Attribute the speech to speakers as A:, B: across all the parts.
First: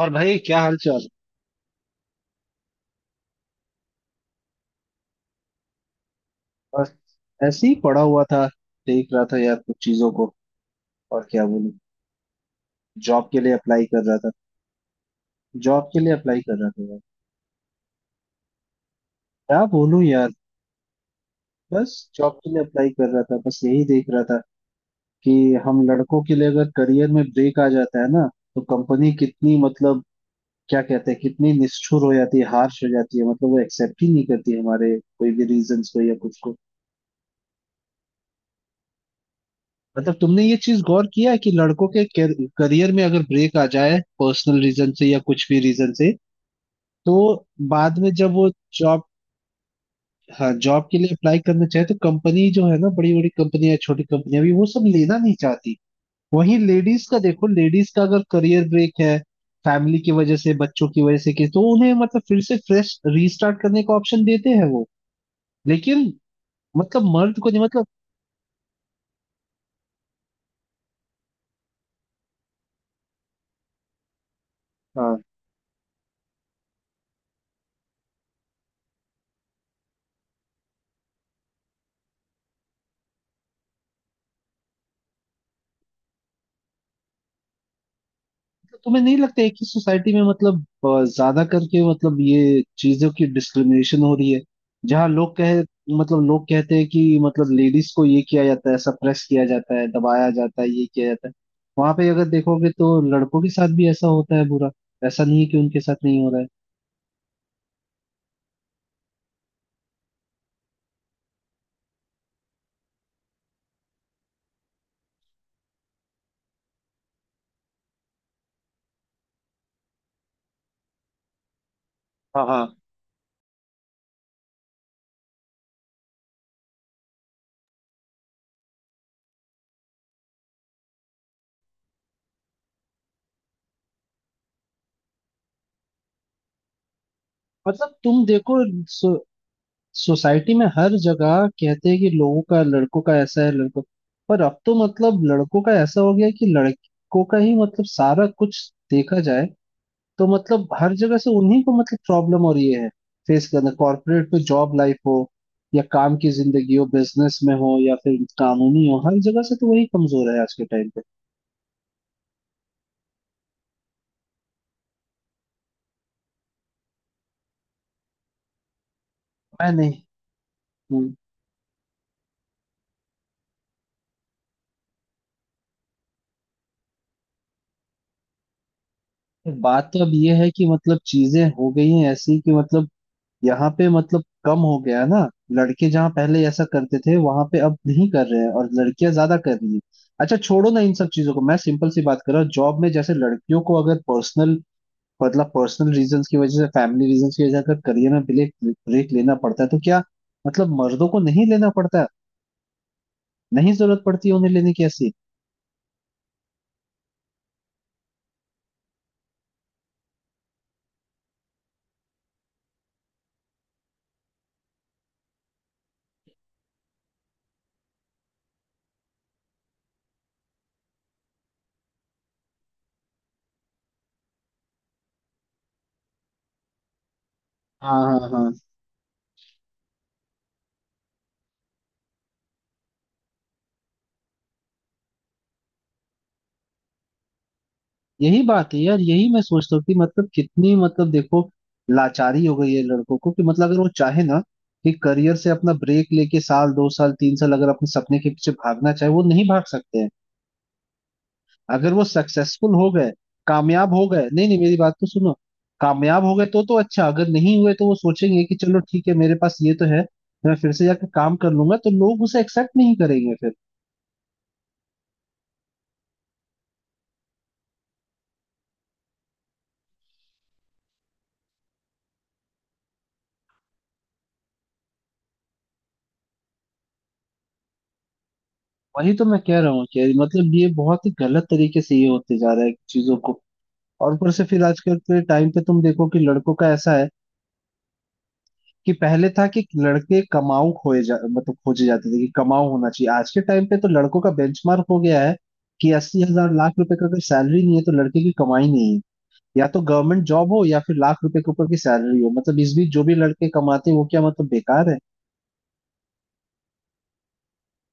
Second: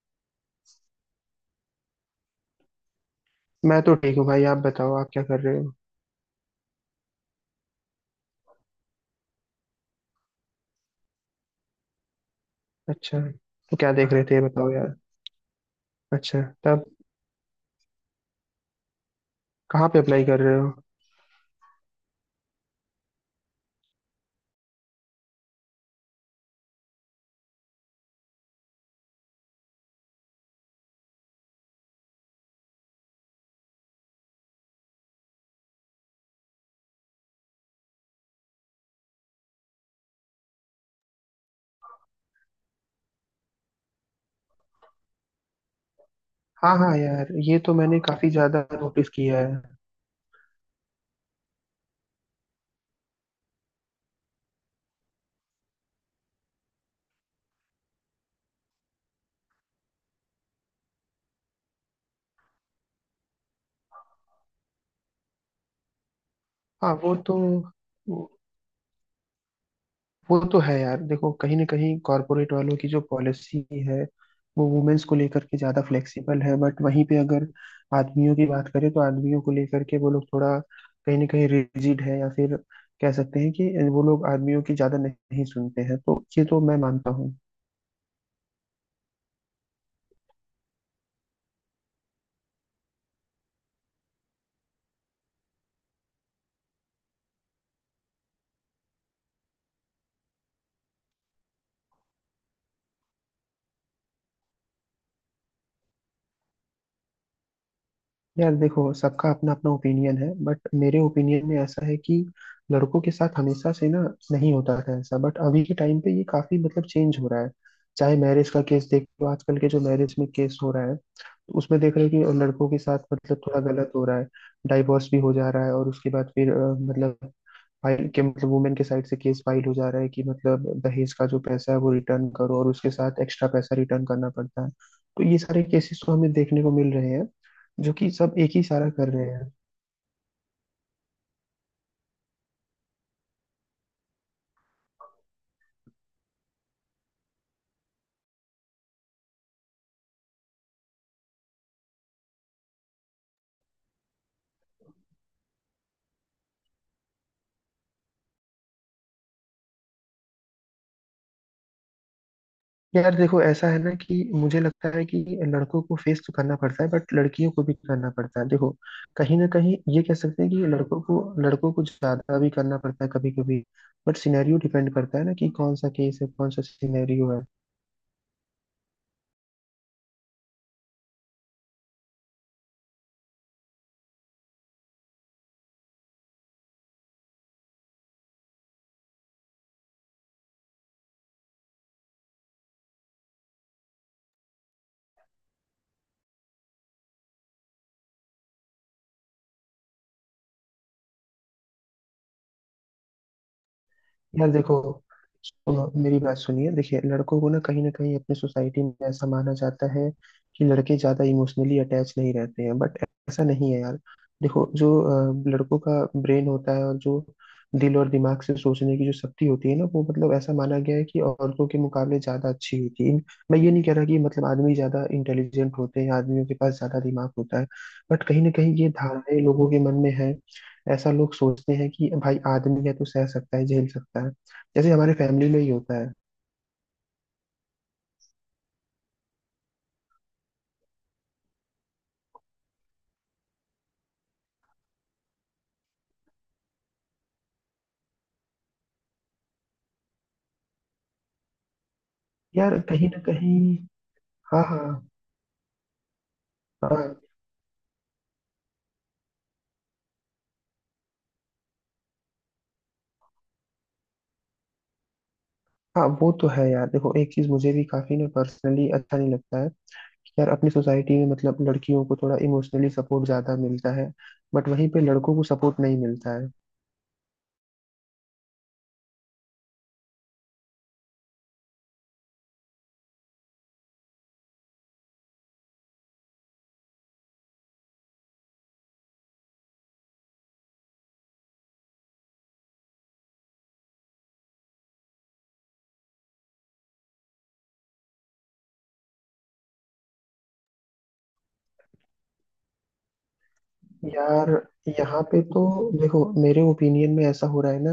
A: और भाई क्या हाल चाल।
B: मैं तो ठीक हूँ भाई। आप बताओ, आप क्या कर रहे हो?
A: बस ऐसे ही पड़ा हुआ था। देख रहा था यार कुछ चीजों को। और क्या बोलूं।
B: अच्छा,
A: जॉब के लिए
B: तो
A: अप्लाई
B: क्या
A: कर
B: देख
A: रहा
B: रहे
A: था।
B: थे, ये बताओ यार।
A: जॉब के लिए अप्लाई
B: अच्छा,
A: कर रहा
B: तब
A: था यार। क्या
B: कहाँ पे
A: बोलूं
B: अप्लाई
A: यार।
B: कर रहे हो?
A: बस जॉब के लिए अप्लाई कर रहा था, बस यही देख रहा था कि हम लड़कों के लिए अगर करियर में ब्रेक आ जाता है ना, तो कंपनी कितनी मतलब क्या कहते हैं, कितनी निष्ठुर हो जाती है, हार्श हो जाती है। मतलब वो एक्सेप्ट ही नहीं करती हमारे कोई भी रीजंस को या कुछ को। मतलब तुमने ये चीज गौर किया है कि लड़कों के करियर में अगर ब्रेक आ जाए पर्सनल रीजन से या कुछ भी रीजन से,
B: हाँ हाँ
A: तो
B: यार, ये तो
A: बाद
B: मैंने
A: में
B: काफी
A: जब वो
B: ज्यादा
A: जॉब,
B: नोटिस किया है।
A: हाँ जॉब के लिए अप्लाई करना चाहे, तो कंपनी जो है ना, बड़ी बड़ी कंपनियां, छोटी कंपनियां भी वो सब लेना नहीं चाहती। वहीं लेडीज का देखो, लेडीज का अगर करियर ब्रेक है फैमिली की वजह से, बच्चों की वजह से कि, तो उन्हें मतलब फिर से फ्रेश रीस्टार्ट करने का ऑप्शन देते हैं वो। लेकिन
B: हाँ,
A: मतलब
B: वो तो
A: मर्द को नहीं मतलब।
B: वो तो है यार। देखो, कहीं ना कहीं कॉर्पोरेट वालों की जो पॉलिसी है वो वुमेन्स को
A: हाँ,
B: लेकर के ज्यादा फ्लेक्सिबल है, बट वहीं पे अगर आदमियों की बात करें तो आदमियों को लेकर के वो लोग थोड़ा कहीं ना कहीं रिजिड है, या फिर कह सकते हैं कि वो लोग आदमियों की ज्यादा नहीं सुनते हैं, तो ये तो मैं मानता हूँ।
A: तो तुम्हें नहीं लगता है कि सोसाइटी में मतलब ज्यादा करके मतलब ये चीजों की डिस्क्रिमिनेशन हो रही है, जहाँ लोग कहे मतलब लोग कहते हैं कि मतलब लेडीज को ये किया जाता है, सप्रेस किया जाता है, दबाया जाता है, ये किया जाता है। वहां पे अगर देखोगे तो लड़कों के साथ भी ऐसा होता है बुरा। ऐसा नहीं है कि उनके साथ नहीं हो रहा है।
B: यार देखो, सबका अपना अपना ओपिनियन है, बट मेरे ओपिनियन में ऐसा है कि लड़कों के साथ हमेशा से ना, नहीं होता था ऐसा, बट अभी के टाइम पे ये काफी मतलब चेंज हो रहा है। चाहे मैरिज का केस देख लो, आजकल के जो मैरिज में केस हो रहा है, तो उसमें देख रहे हो कि
A: हाँ हाँ।
B: लड़कों के साथ मतलब थोड़ा गलत हो रहा है। डाइवोर्स भी हो जा रहा है, और उसके बाद फिर मतलब फाइल के मतलब वुमेन के साइड से केस फाइल हो जा रहा है कि मतलब दहेज का जो पैसा है वो रिटर्न करो, और उसके साथ एक्स्ट्रा पैसा रिटर्न करना पड़ता है। तो ये सारे केसेस तो हमें देखने को मिल रहे हैं, जो
A: मतलब
B: कि
A: तुम
B: सब एक
A: देखो,
B: ही सारा कर रहे हैं।
A: सोसाइटी में हर जगह कहते हैं कि लोगों का लड़कों का ऐसा है, लड़कों। पर अब तो मतलब लड़कों का ऐसा हो गया कि लड़कों का ही मतलब सारा कुछ देखा जाए, तो मतलब हर जगह से उन्हीं को मतलब प्रॉब्लम हो रही है फेस करना। कॉर्पोरेट में जॉब लाइफ हो या काम की जिंदगी हो, बिजनेस में हो या फिर कानूनी हो, हर जगह से तो वही कमजोर है आज के टाइम पे।
B: यार देखो, ऐसा है ना कि मुझे लगता है कि लड़कों को फेस तो करना पड़ता है, बट लड़कियों को भी करना पड़ता है। देखो, कहीं ना
A: मैं
B: कहीं
A: नहीं।
B: ये कह सकते हैं कि लड़कों
A: हम्म,
B: को लड़कों को ज्यादा भी करना पड़ता है कभी कभी, बट सिनेरियो डिपेंड करता है ना कि कौन सा केस है, कौन सा सिनेरियो है।
A: बात तो अब ये है कि मतलब चीजें हो गई हैं ऐसी कि मतलब यहाँ पे मतलब कम हो गया ना। लड़के जहाँ पहले ऐसा करते थे वहां पे अब नहीं कर रहे हैं, और लड़कियां ज्यादा कर रही हैं। अच्छा छोड़ो ना इन सब चीजों को, मैं सिंपल सी बात कर रहा हूँ, जॉब में जैसे लड़कियों को अगर पर्सनल मतलब पर्सनल रीजंस की वजह से, फैमिली रीजंस की वजह से अगर करियर में ब्रेक ब्रेक लेना पड़ता है, तो क्या मतलब मर्दों को नहीं लेना पड़ता? नहीं जरूरत पड़ती है उन्हें
B: यार
A: लेने
B: देखो,
A: की ऐसी?
B: सुनो मेरी बात सुनिए, देखिए, लड़कों को ना कहीं अपने सोसाइटी में ऐसा माना जाता है कि लड़के ज्यादा इमोशनली अटैच नहीं रहते हैं, बट ऐसा नहीं है यार। देखो, जो लड़कों का ब्रेन होता है और जो दिल और दिमाग से सोचने की जो शक्ति होती है ना, वो मतलब ऐसा माना गया है कि औरतों के मुकाबले ज्यादा अच्छी होती है। मैं ये नहीं कह रहा कि मतलब आदमी ज्यादा इंटेलिजेंट होते हैं, आदमियों के पास ज्यादा दिमाग होता है,
A: हाँ
B: बट
A: हाँ
B: कहीं ना
A: हाँ।
B: कहीं ये धारणाएं लोगों के मन में है। ऐसा लोग सोचते हैं कि भाई आदमी है तो सह सकता है, झेल सकता है, जैसे हमारे फैमिली में ही होता है।
A: यही बात है यार, यही मैं सोचता हूँ कि मतलब कितनी मतलब देखो लाचारी हो गई है लड़कों को कि मतलब अगर वो चाहे ना कि करियर से अपना ब्रेक लेके साल, दो साल, तीन साल अगर अपने सपने के पीछे भागना चाहे, वो नहीं भाग सकते हैं। अगर वो सक्सेसफुल
B: यार
A: हो
B: कहीं
A: गए,
B: ना कहीं,
A: कामयाब हो गए, नहीं नहीं
B: हाँ
A: मेरी
B: हाँ।
A: बात तो सुनो। कामयाब हो गए तो अच्छा,
B: हाँ
A: अगर नहीं हुए तो वो सोचेंगे कि चलो ठीक है, मेरे पास ये तो है, मैं फिर से जाकर काम कर लूंगा, तो लोग उसे एक्सेप्ट नहीं करेंगे फिर।
B: हाँ, वो तो है यार। देखो, एक चीज मुझे भी काफी ना पर्सनली अच्छा नहीं लगता है कि यार अपनी सोसाइटी में मतलब लड़कियों को थोड़ा इमोशनली सपोर्ट ज्यादा मिलता है, बट वहीं पे लड़कों को सपोर्ट नहीं मिलता है।
A: वही तो मैं कह रहा हूँ कि मतलब ये बहुत ही गलत तरीके से ये होते जा रहा है चीजों को। और ऊपर से फिर आजकल के टाइम पे तुम देखो कि लड़कों का ऐसा है कि पहले था कि लड़के कमाऊ खोए जा मतलब खोजे जाते थे कि कमाऊ होना चाहिए। आज के टाइम पे तो लड़कों का बेंचमार्क हो गया है कि अस्सी हजार, लाख रुपए का अगर सैलरी नहीं है तो लड़के की कमाई नहीं है। या तो गवर्नमेंट जॉब हो या फिर लाख रुपए के ऊपर की सैलरी हो, मतलब इस बीच जो भी लड़के कमाते हैं वो क्या मतलब
B: यार
A: बेकार है?
B: यहाँ पे तो देखो, मेरे ओपिनियन में ऐसा हो रहा है ना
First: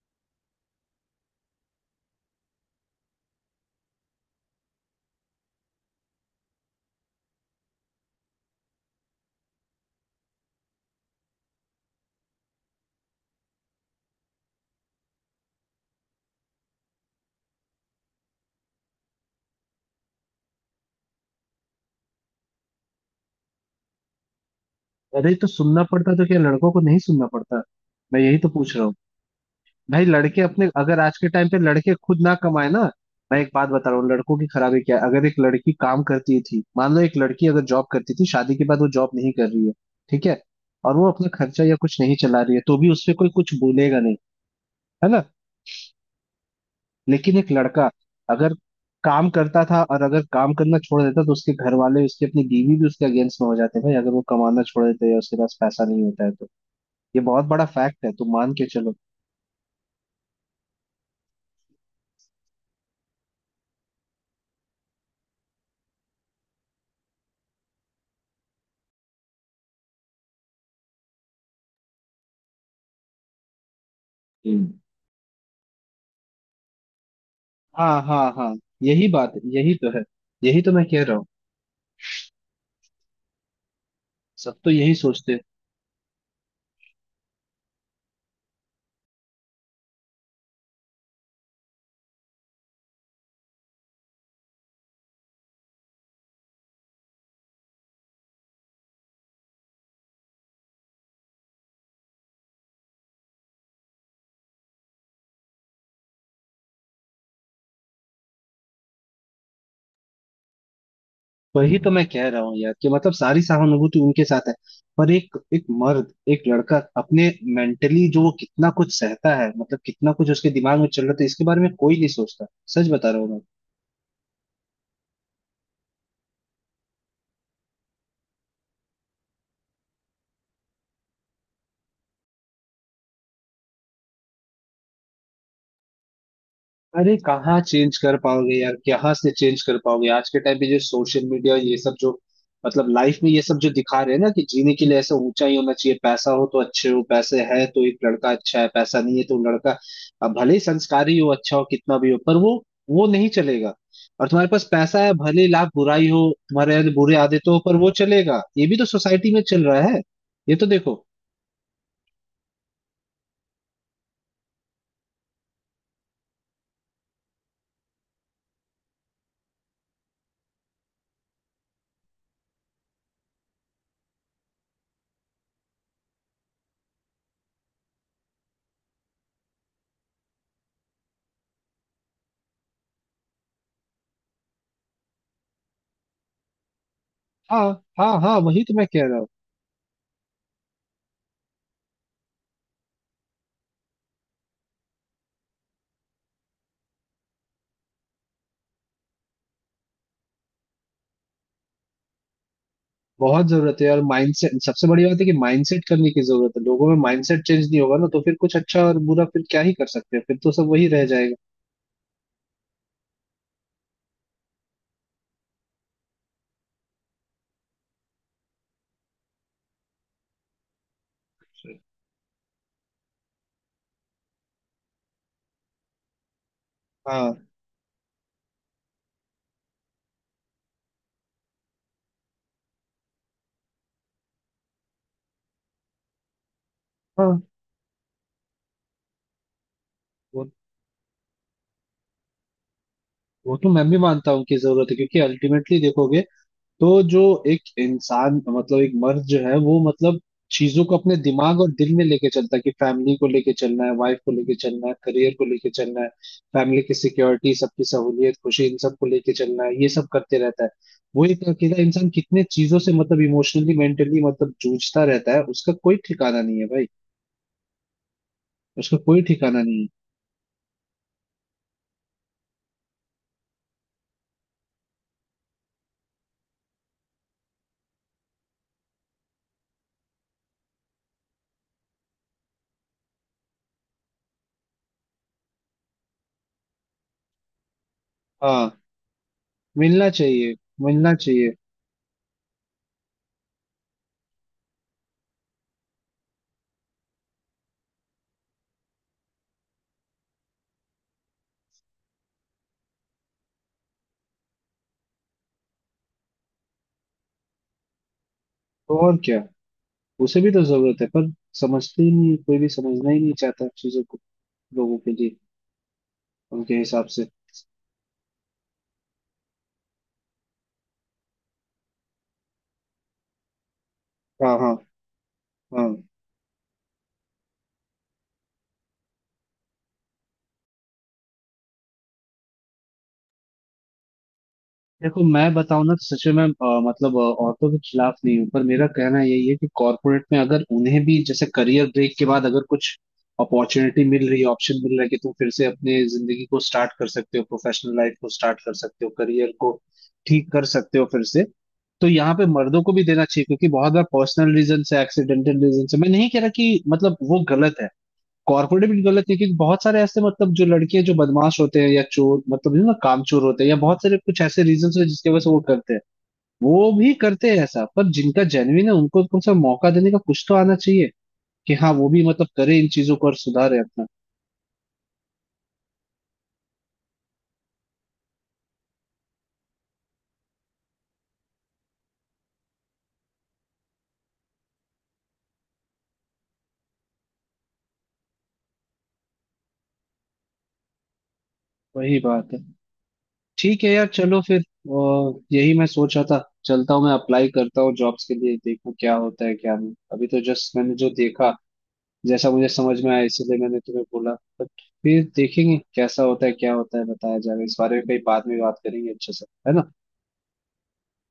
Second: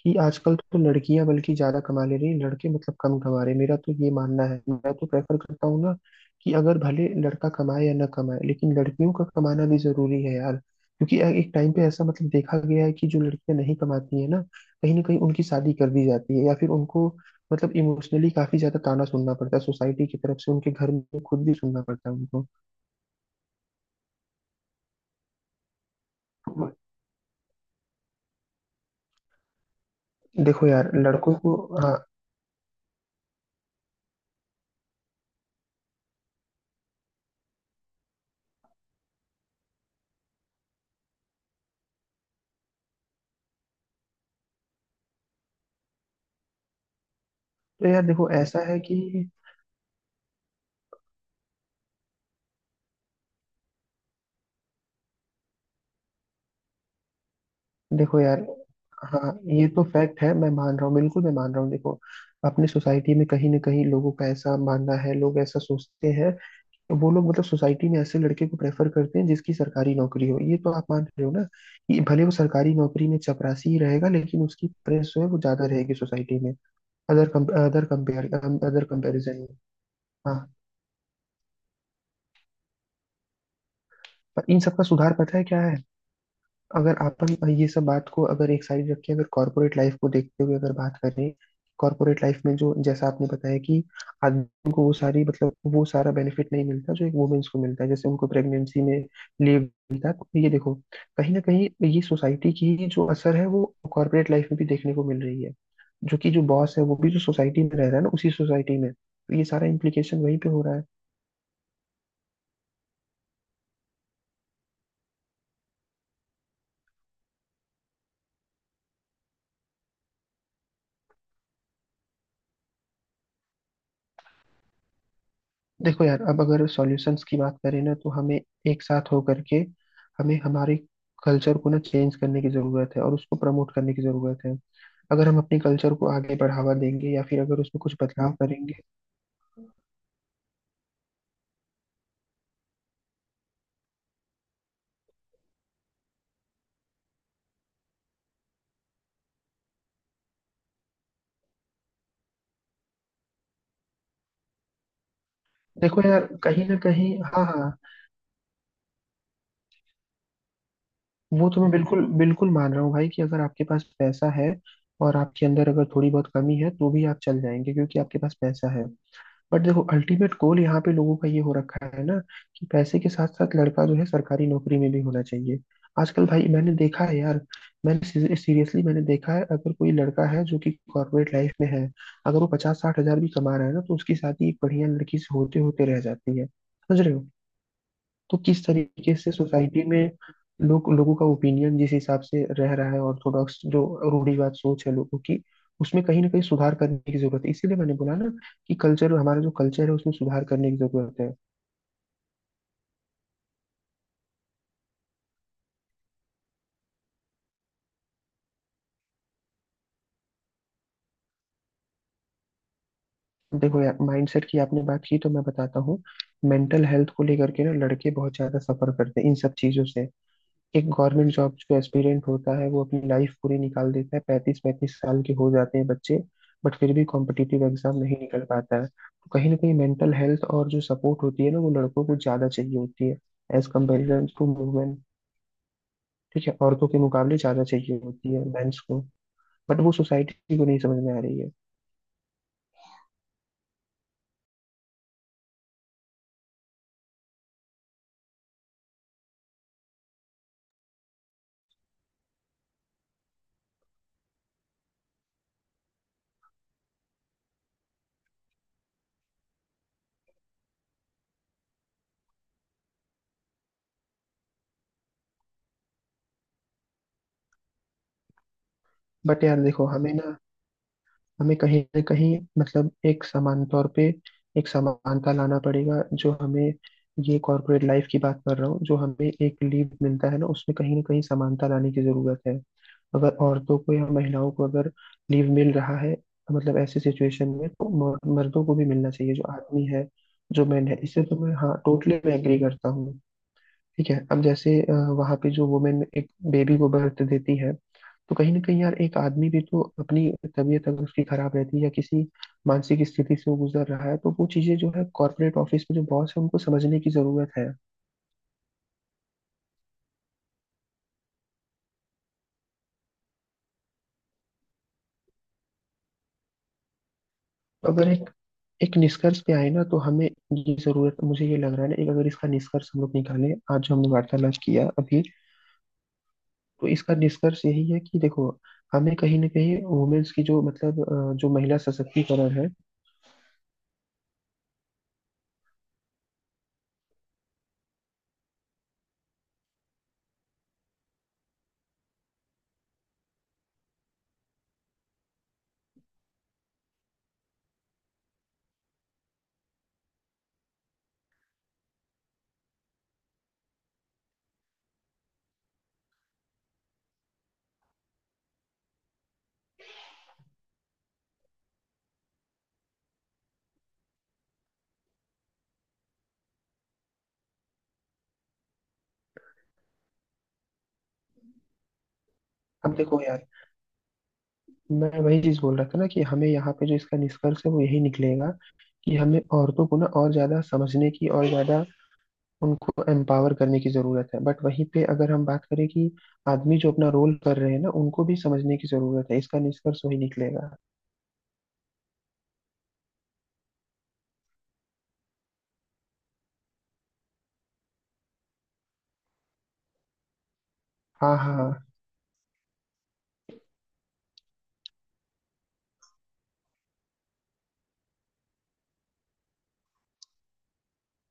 B: कि आजकल तो लड़कियां बल्कि ज्यादा कमा ले रही हैं, लड़के मतलब कम कमा रहे हैं। मेरा तो ये मानना है, मैं तो प्रेफर करता हूँ ना कि अगर भले लड़का कमाए या ना कमाए, लेकिन लड़कियों का कमाना भी जरूरी है यार, क्योंकि एक टाइम पे ऐसा मतलब देखा गया है कि जो लड़कियां नहीं कमाती है ना, कहीं ना कहीं उनकी शादी कर दी जाती है, या फिर उनको मतलब इमोशनली काफी ज्यादा ताना सुनना पड़ता है सोसाइटी की तरफ से, उनके घर में खुद भी सुनना पड़ता है उनको।
A: अरे तो सुनना पड़ता, तो क्या लड़कों को नहीं सुनना पड़ता? मैं यही तो पूछ रहा हूँ। भाई लड़के अपने
B: देखो यार,
A: अगर आज के
B: लड़कों
A: टाइम
B: को,
A: पे लड़के
B: हाँ।
A: खुद ना कमाए ना, मैं एक बात बता रहा हूँ, लड़कों की खराबी क्या है? अगर एक लड़की काम करती थी, मान लो एक लड़की अगर जॉब करती थी, शादी के बाद वो जॉब नहीं कर रही है, ठीक है, और वो अपना खर्चा या कुछ नहीं चला रही है, तो भी उस पे कोई कुछ बोलेगा नहीं, है ना? लेकिन एक
B: तो
A: लड़का
B: यार देखो
A: अगर
B: ऐसा है कि
A: काम करता था और अगर काम करना छोड़ देता, तो उसके घर वाले, उसकी अपनी बीवी भी उसके अगेंस्ट में हो जाते हैं भाई, अगर वो कमाना छोड़ देते या उसके पास पैसा नहीं होता है तो। ये बहुत बड़ा फैक्ट है,
B: देखो
A: तो
B: यार,
A: मान के चलो।
B: हाँ, ये तो फैक्ट है, मैं मान रहा हूँ, बिल्कुल मैं मान रहा हूँ। देखो, अपने सोसाइटी में कहीं ना कहीं लोगों का ऐसा मानना है, लोग ऐसा सोचते हैं, तो वो लोग मतलब सोसाइटी में ऐसे लड़के को प्रेफर करते हैं जिसकी सरकारी नौकरी हो। ये तो आप मान रहे हो ना कि भले वो सरकारी नौकरी में चपरासी ही रहेगा, लेकिन उसकी प्रेस जो है वो ज्यादा रहेगी सोसाइटी में। अदर अदर
A: हाँ हाँ
B: कंपेयर
A: हाँ।
B: अदर
A: यही बात,
B: कंपेरिजन में।
A: यही तो है,
B: हाँ।
A: यही तो मैं कह रहा हूँ।
B: पर
A: सब
B: इन
A: तो
B: सब का
A: यही
B: सुधार
A: सोचते
B: पता
A: हैं।
B: है क्या है? अगर अपन ये सब बात को अगर एक साइड रख के अगर कॉर्पोरेट लाइफ को देखते हुए अगर बात करें, कॉर्पोरेट लाइफ में जो जैसा आपने बताया कि आदमी को वो सारी मतलब वो सारा बेनिफिट नहीं मिलता जो एक वुमेन्स को मिलता है, जैसे उनको प्रेगनेंसी में लीव मिलता है। तो ये देखो, कहीं ना कहीं ये सोसाइटी की ही जो असर है वो कॉर्पोरेट लाइफ में भी देखने को मिल रही है, जो कि जो बॉस है वो भी जो सोसाइटी में रह रहा है ना उसी सोसाइटी में, तो ये सारा इम्प्लीकेशन वहीं पे हो रहा है।
A: वही तो मैं कह रहा हूँ यार कि मतलब सारी सहानुभूति उनके साथ है, पर एक एक मर्द, एक लड़का अपने मेंटली जो वो कितना कुछ सहता है, मतलब कितना कुछ उसके दिमाग में चल रहा था, इसके बारे में कोई नहीं सोचता। सच बता रहा हूँ मैं।
B: देखो यार, अब अगर सॉल्यूशंस की बात करें ना, तो हमें एक साथ होकर के हमें हमारे कल्चर को ना चेंज करने की जरूरत है और उसको प्रमोट करने की जरूरत है। अगर हम अपने कल्चर को आगे बढ़ावा देंगे
A: अरे
B: या फिर
A: कहाँ
B: अगर उसमें कुछ
A: चेंज कर
B: बदलाव
A: पाओगे यार,
B: करेंगे।
A: कहाँ से चेंज कर पाओगे आज के टाइम पे? जो सोशल मीडिया और ये सब जो मतलब लाइफ में ये सब जो दिखा रहे हैं ना कि जीने के लिए ऐसा ऊंचा ही होना चाहिए, पैसा हो तो अच्छे हो, पैसे है तो एक लड़का अच्छा है, पैसा नहीं है तो लड़का अब भले ही संस्कारी हो, अच्छा हो, कितना भी हो, पर वो नहीं चलेगा। और तुम्हारे पास पैसा है भले ही लाख
B: देखो
A: बुराई
B: यार,
A: हो,
B: कहीं
A: तुम्हारे
B: ना
A: अंदर
B: कहीं,
A: बुरे
B: हाँ
A: आदतों हो,
B: हाँ।
A: पर वो चलेगा, ये भी तो सोसाइटी में चल रहा है। ये तो देखो।
B: वो तो मैं बिल्कुल बिल्कुल मान रहा हूँ भाई कि अगर आपके पास पैसा है और आपके अंदर अगर थोड़ी बहुत कमी है तो भी आप चल जाएंगे क्योंकि आपके पास पैसा है। बट देखो, अल्टीमेट गोल यहाँ पे लोगों का ये हो रखा है ना कि पैसे के साथ साथ लड़का जो है सरकारी नौकरी में भी होना चाहिए। आजकल भाई मैंने देखा है यार, मैंने सीरियसली मैंने देखा है, अगर कोई लड़का है जो कि कॉर्पोरेट लाइफ में है, अगर वो 50-60 हजार भी कमा रहा है ना, तो उसकी शादी एक बढ़िया लड़की से होते होते रह जाती है, समझ रहे हो?
A: हाँ हाँ
B: तो
A: हाँ। वही
B: किस
A: तो मैं कह
B: तरीके
A: रहा हूँ,
B: से सोसाइटी में लोग, लोगों का ओपिनियन जिस हिसाब से रह रहा है, ऑर्थोडॉक्स जो रूढ़िवाद सोच है लोगों की, उसमें कहीं ना कहीं सुधार करने की जरूरत है। इसीलिए मैंने बोला ना कि कल्चर, हमारा जो कल्चर है, उसमें सुधार करने की जरूरत है।
A: बहुत जरूरत है, और माइंडसेट सबसे बड़ी बात है कि माइंडसेट करने की जरूरत है, लोगों में माइंडसेट चेंज नहीं होगा ना, तो फिर कुछ अच्छा और बुरा फिर क्या ही कर सकते हैं, फिर तो सब वही रह जाएगा।
B: देखो यार, माइंडसेट की आपने बात की तो मैं बताता हूँ, मेंटल हेल्थ को लेकर के ना लड़के बहुत ज्यादा सफर करते हैं इन सब चीजों से। एक गवर्नमेंट जॉब जो एस्पिरेंट होता है वो अपनी लाइफ पूरी निकाल देता है, 35-35 साल के हो जाते हैं बच्चे, बट फिर भी
A: हाँ।
B: कॉम्पिटिटिव एग्जाम नहीं निकल पाता है। तो कहीं ना कहीं मेंटल हेल्थ और जो सपोर्ट होती है ना, वो लड़कों को ज्यादा चाहिए होती है एज कम्पेरिजन टू वुमेन। ठीक है, औरतों के मुकाबले
A: हाँ।
B: ज्यादा चाहिए होती है मेंस को, बट वो
A: वो
B: सोसाइटी को नहीं समझ में आ रही है।
A: वो तो मैं भी मानता हूँ कि जरूरत है, क्योंकि अल्टीमेटली देखोगे तो जो एक इंसान मतलब एक मर्द जो है वो मतलब चीजों को अपने दिमाग और दिल में लेके चलता है, कि फैमिली को लेके चलना है, वाइफ को लेके चलना है, करियर को लेके चलना है, फैमिली की सिक्योरिटी, सबकी सहूलियत, खुशी, इन सब को लेके चलना है, ये सब करते रहता है। वो एक अकेला इंसान कितने चीजों से मतलब इमोशनली, मेंटली मतलब जूझता रहता है, उसका कोई ठिकाना नहीं है भाई, उसका कोई
B: बट यार
A: ठिकाना नहीं
B: देखो,
A: है।
B: हमें कहीं ना कहीं मतलब एक समान तौर पे एक समानता लाना पड़ेगा। जो हमें, ये कॉर्पोरेट लाइफ की बात कर रहा हूँ, जो हमें एक लीव मिलता है ना उसमें कहीं ना कहीं समानता लाने की जरूरत है। अगर औरतों को या महिलाओं को अगर लीव मिल रहा है मतलब ऐसी सिचुएशन में, तो मर्दों को
A: हाँ,
B: भी मिलना चाहिए, जो आदमी है,
A: मिलना चाहिए।
B: जो मैन है।
A: मिलना
B: इससे तो
A: चाहिए।
B: मैं हाँ, टोटली मैं एग्री करता हूँ। ठीक है, अब जैसे वहाँ पे जो वुमेन एक बेबी को बर्थ देती है, तो कहीं ना कहीं यार एक आदमी भी तो अपनी तबीयत अगर उसकी खराब रहती है या किसी मानसिक स्थिति से वो गुजर रहा है, तो वो चीजें जो है कॉर्पोरेट ऑफिस में जो बॉस है उनको समझने की जरूरत है।
A: तो और क्या, उसे भी तो जरूरत है, पर समझते ही नहीं, कोई भी समझना ही नहीं चाहता चीजों को, लोगों के लिए उनके हिसाब से।
B: तो अगर एक एक निष्कर्ष पे आए ना, तो हमें ये जरूरत, मुझे ये लग रहा है ना, एक अगर इसका निष्कर्ष हम लोग निकालें आज जो हमने वार्तालाप
A: हाँ हाँ
B: किया अभी,
A: हाँ।
B: तो इसका निष्कर्ष यही है कि देखो, हमें कहीं ना कहीं वुमेन्स की जो मतलब जो महिला सशक्तिकरण है।
A: देखो मैं बताऊं ना, तो सच में मैं मतलब औरतों के खिलाफ नहीं हूँ, पर मेरा कहना यही है कि कॉर्पोरेट में अगर उन्हें भी जैसे करियर ब्रेक के बाद अगर कुछ अपॉर्चुनिटी मिल रही है, ऑप्शन मिल रहा है कि तुम फिर से अपने जिंदगी को स्टार्ट कर सकते हो, प्रोफेशनल लाइफ को स्टार्ट कर सकते हो, करियर को ठीक कर सकते हो फिर से, तो यहाँ पे मर्दों को भी देना चाहिए, क्योंकि बहुत बार पर्सनल रीजन से, एक्सीडेंटल रीजन से। मैं नहीं कह रहा कि मतलब वो गलत है, कॉर्पोरेट भी गलत है, क्योंकि बहुत सारे ऐसे मतलब जो लड़के जो बदमाश होते हैं या चोर मतलब ना, कामचोर होते हैं, या बहुत सारे कुछ ऐसे रीजन होते हैं जिसकी वजह से वो करते हैं, वो भी करते हैं ऐसा। पर जिनका जेन्युइन है उनको कम से कम मौका देने का कुछ तो आना चाहिए कि हाँ वो भी मतलब करे इन
B: अब
A: चीजों
B: देखो
A: को और
B: यार,
A: सुधारे अपना।
B: मैं वही चीज बोल रहा था ना कि हमें यहाँ पे जो इसका निष्कर्ष है वो यही निकलेगा कि हमें औरतों को ना और ज्यादा समझने की, और ज्यादा उनको एम्पावर करने की जरूरत है, बट वहीं पे अगर हम बात करें कि आदमी जो अपना रोल कर रहे हैं ना, उनको भी समझने की जरूरत है। इसका निष्कर्ष वही निकलेगा।
A: वही बात है। ठीक है यार, चलो फिर। यही मैं सोच रहा था, चलता हूँ, मैं अप्लाई करता हूँ जॉब्स के लिए, देखूँ क्या होता है क्या नहीं। अभी तो जस्ट मैंने जो
B: हाँ
A: देखा,
B: हाँ हाँ।
A: जैसा मुझे समझ में आया, इसीलिए मैंने तुम्हें बोला। बट फिर देखेंगे कैसा होता है क्या होता है, बताया जाएगा इस बारे में, कहीं बाद में बात करेंगे अच्छे से, है ना?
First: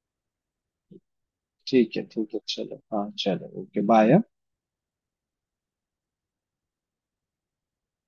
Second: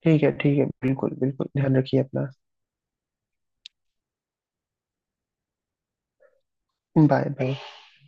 B: ठीक है, ठीक है, बिल्कुल बिल्कुल ध्यान
A: ठीक
B: रखिए
A: है
B: अपना।
A: ठीक है, चलो हाँ चलो, ओके बाय।
B: Bye bye.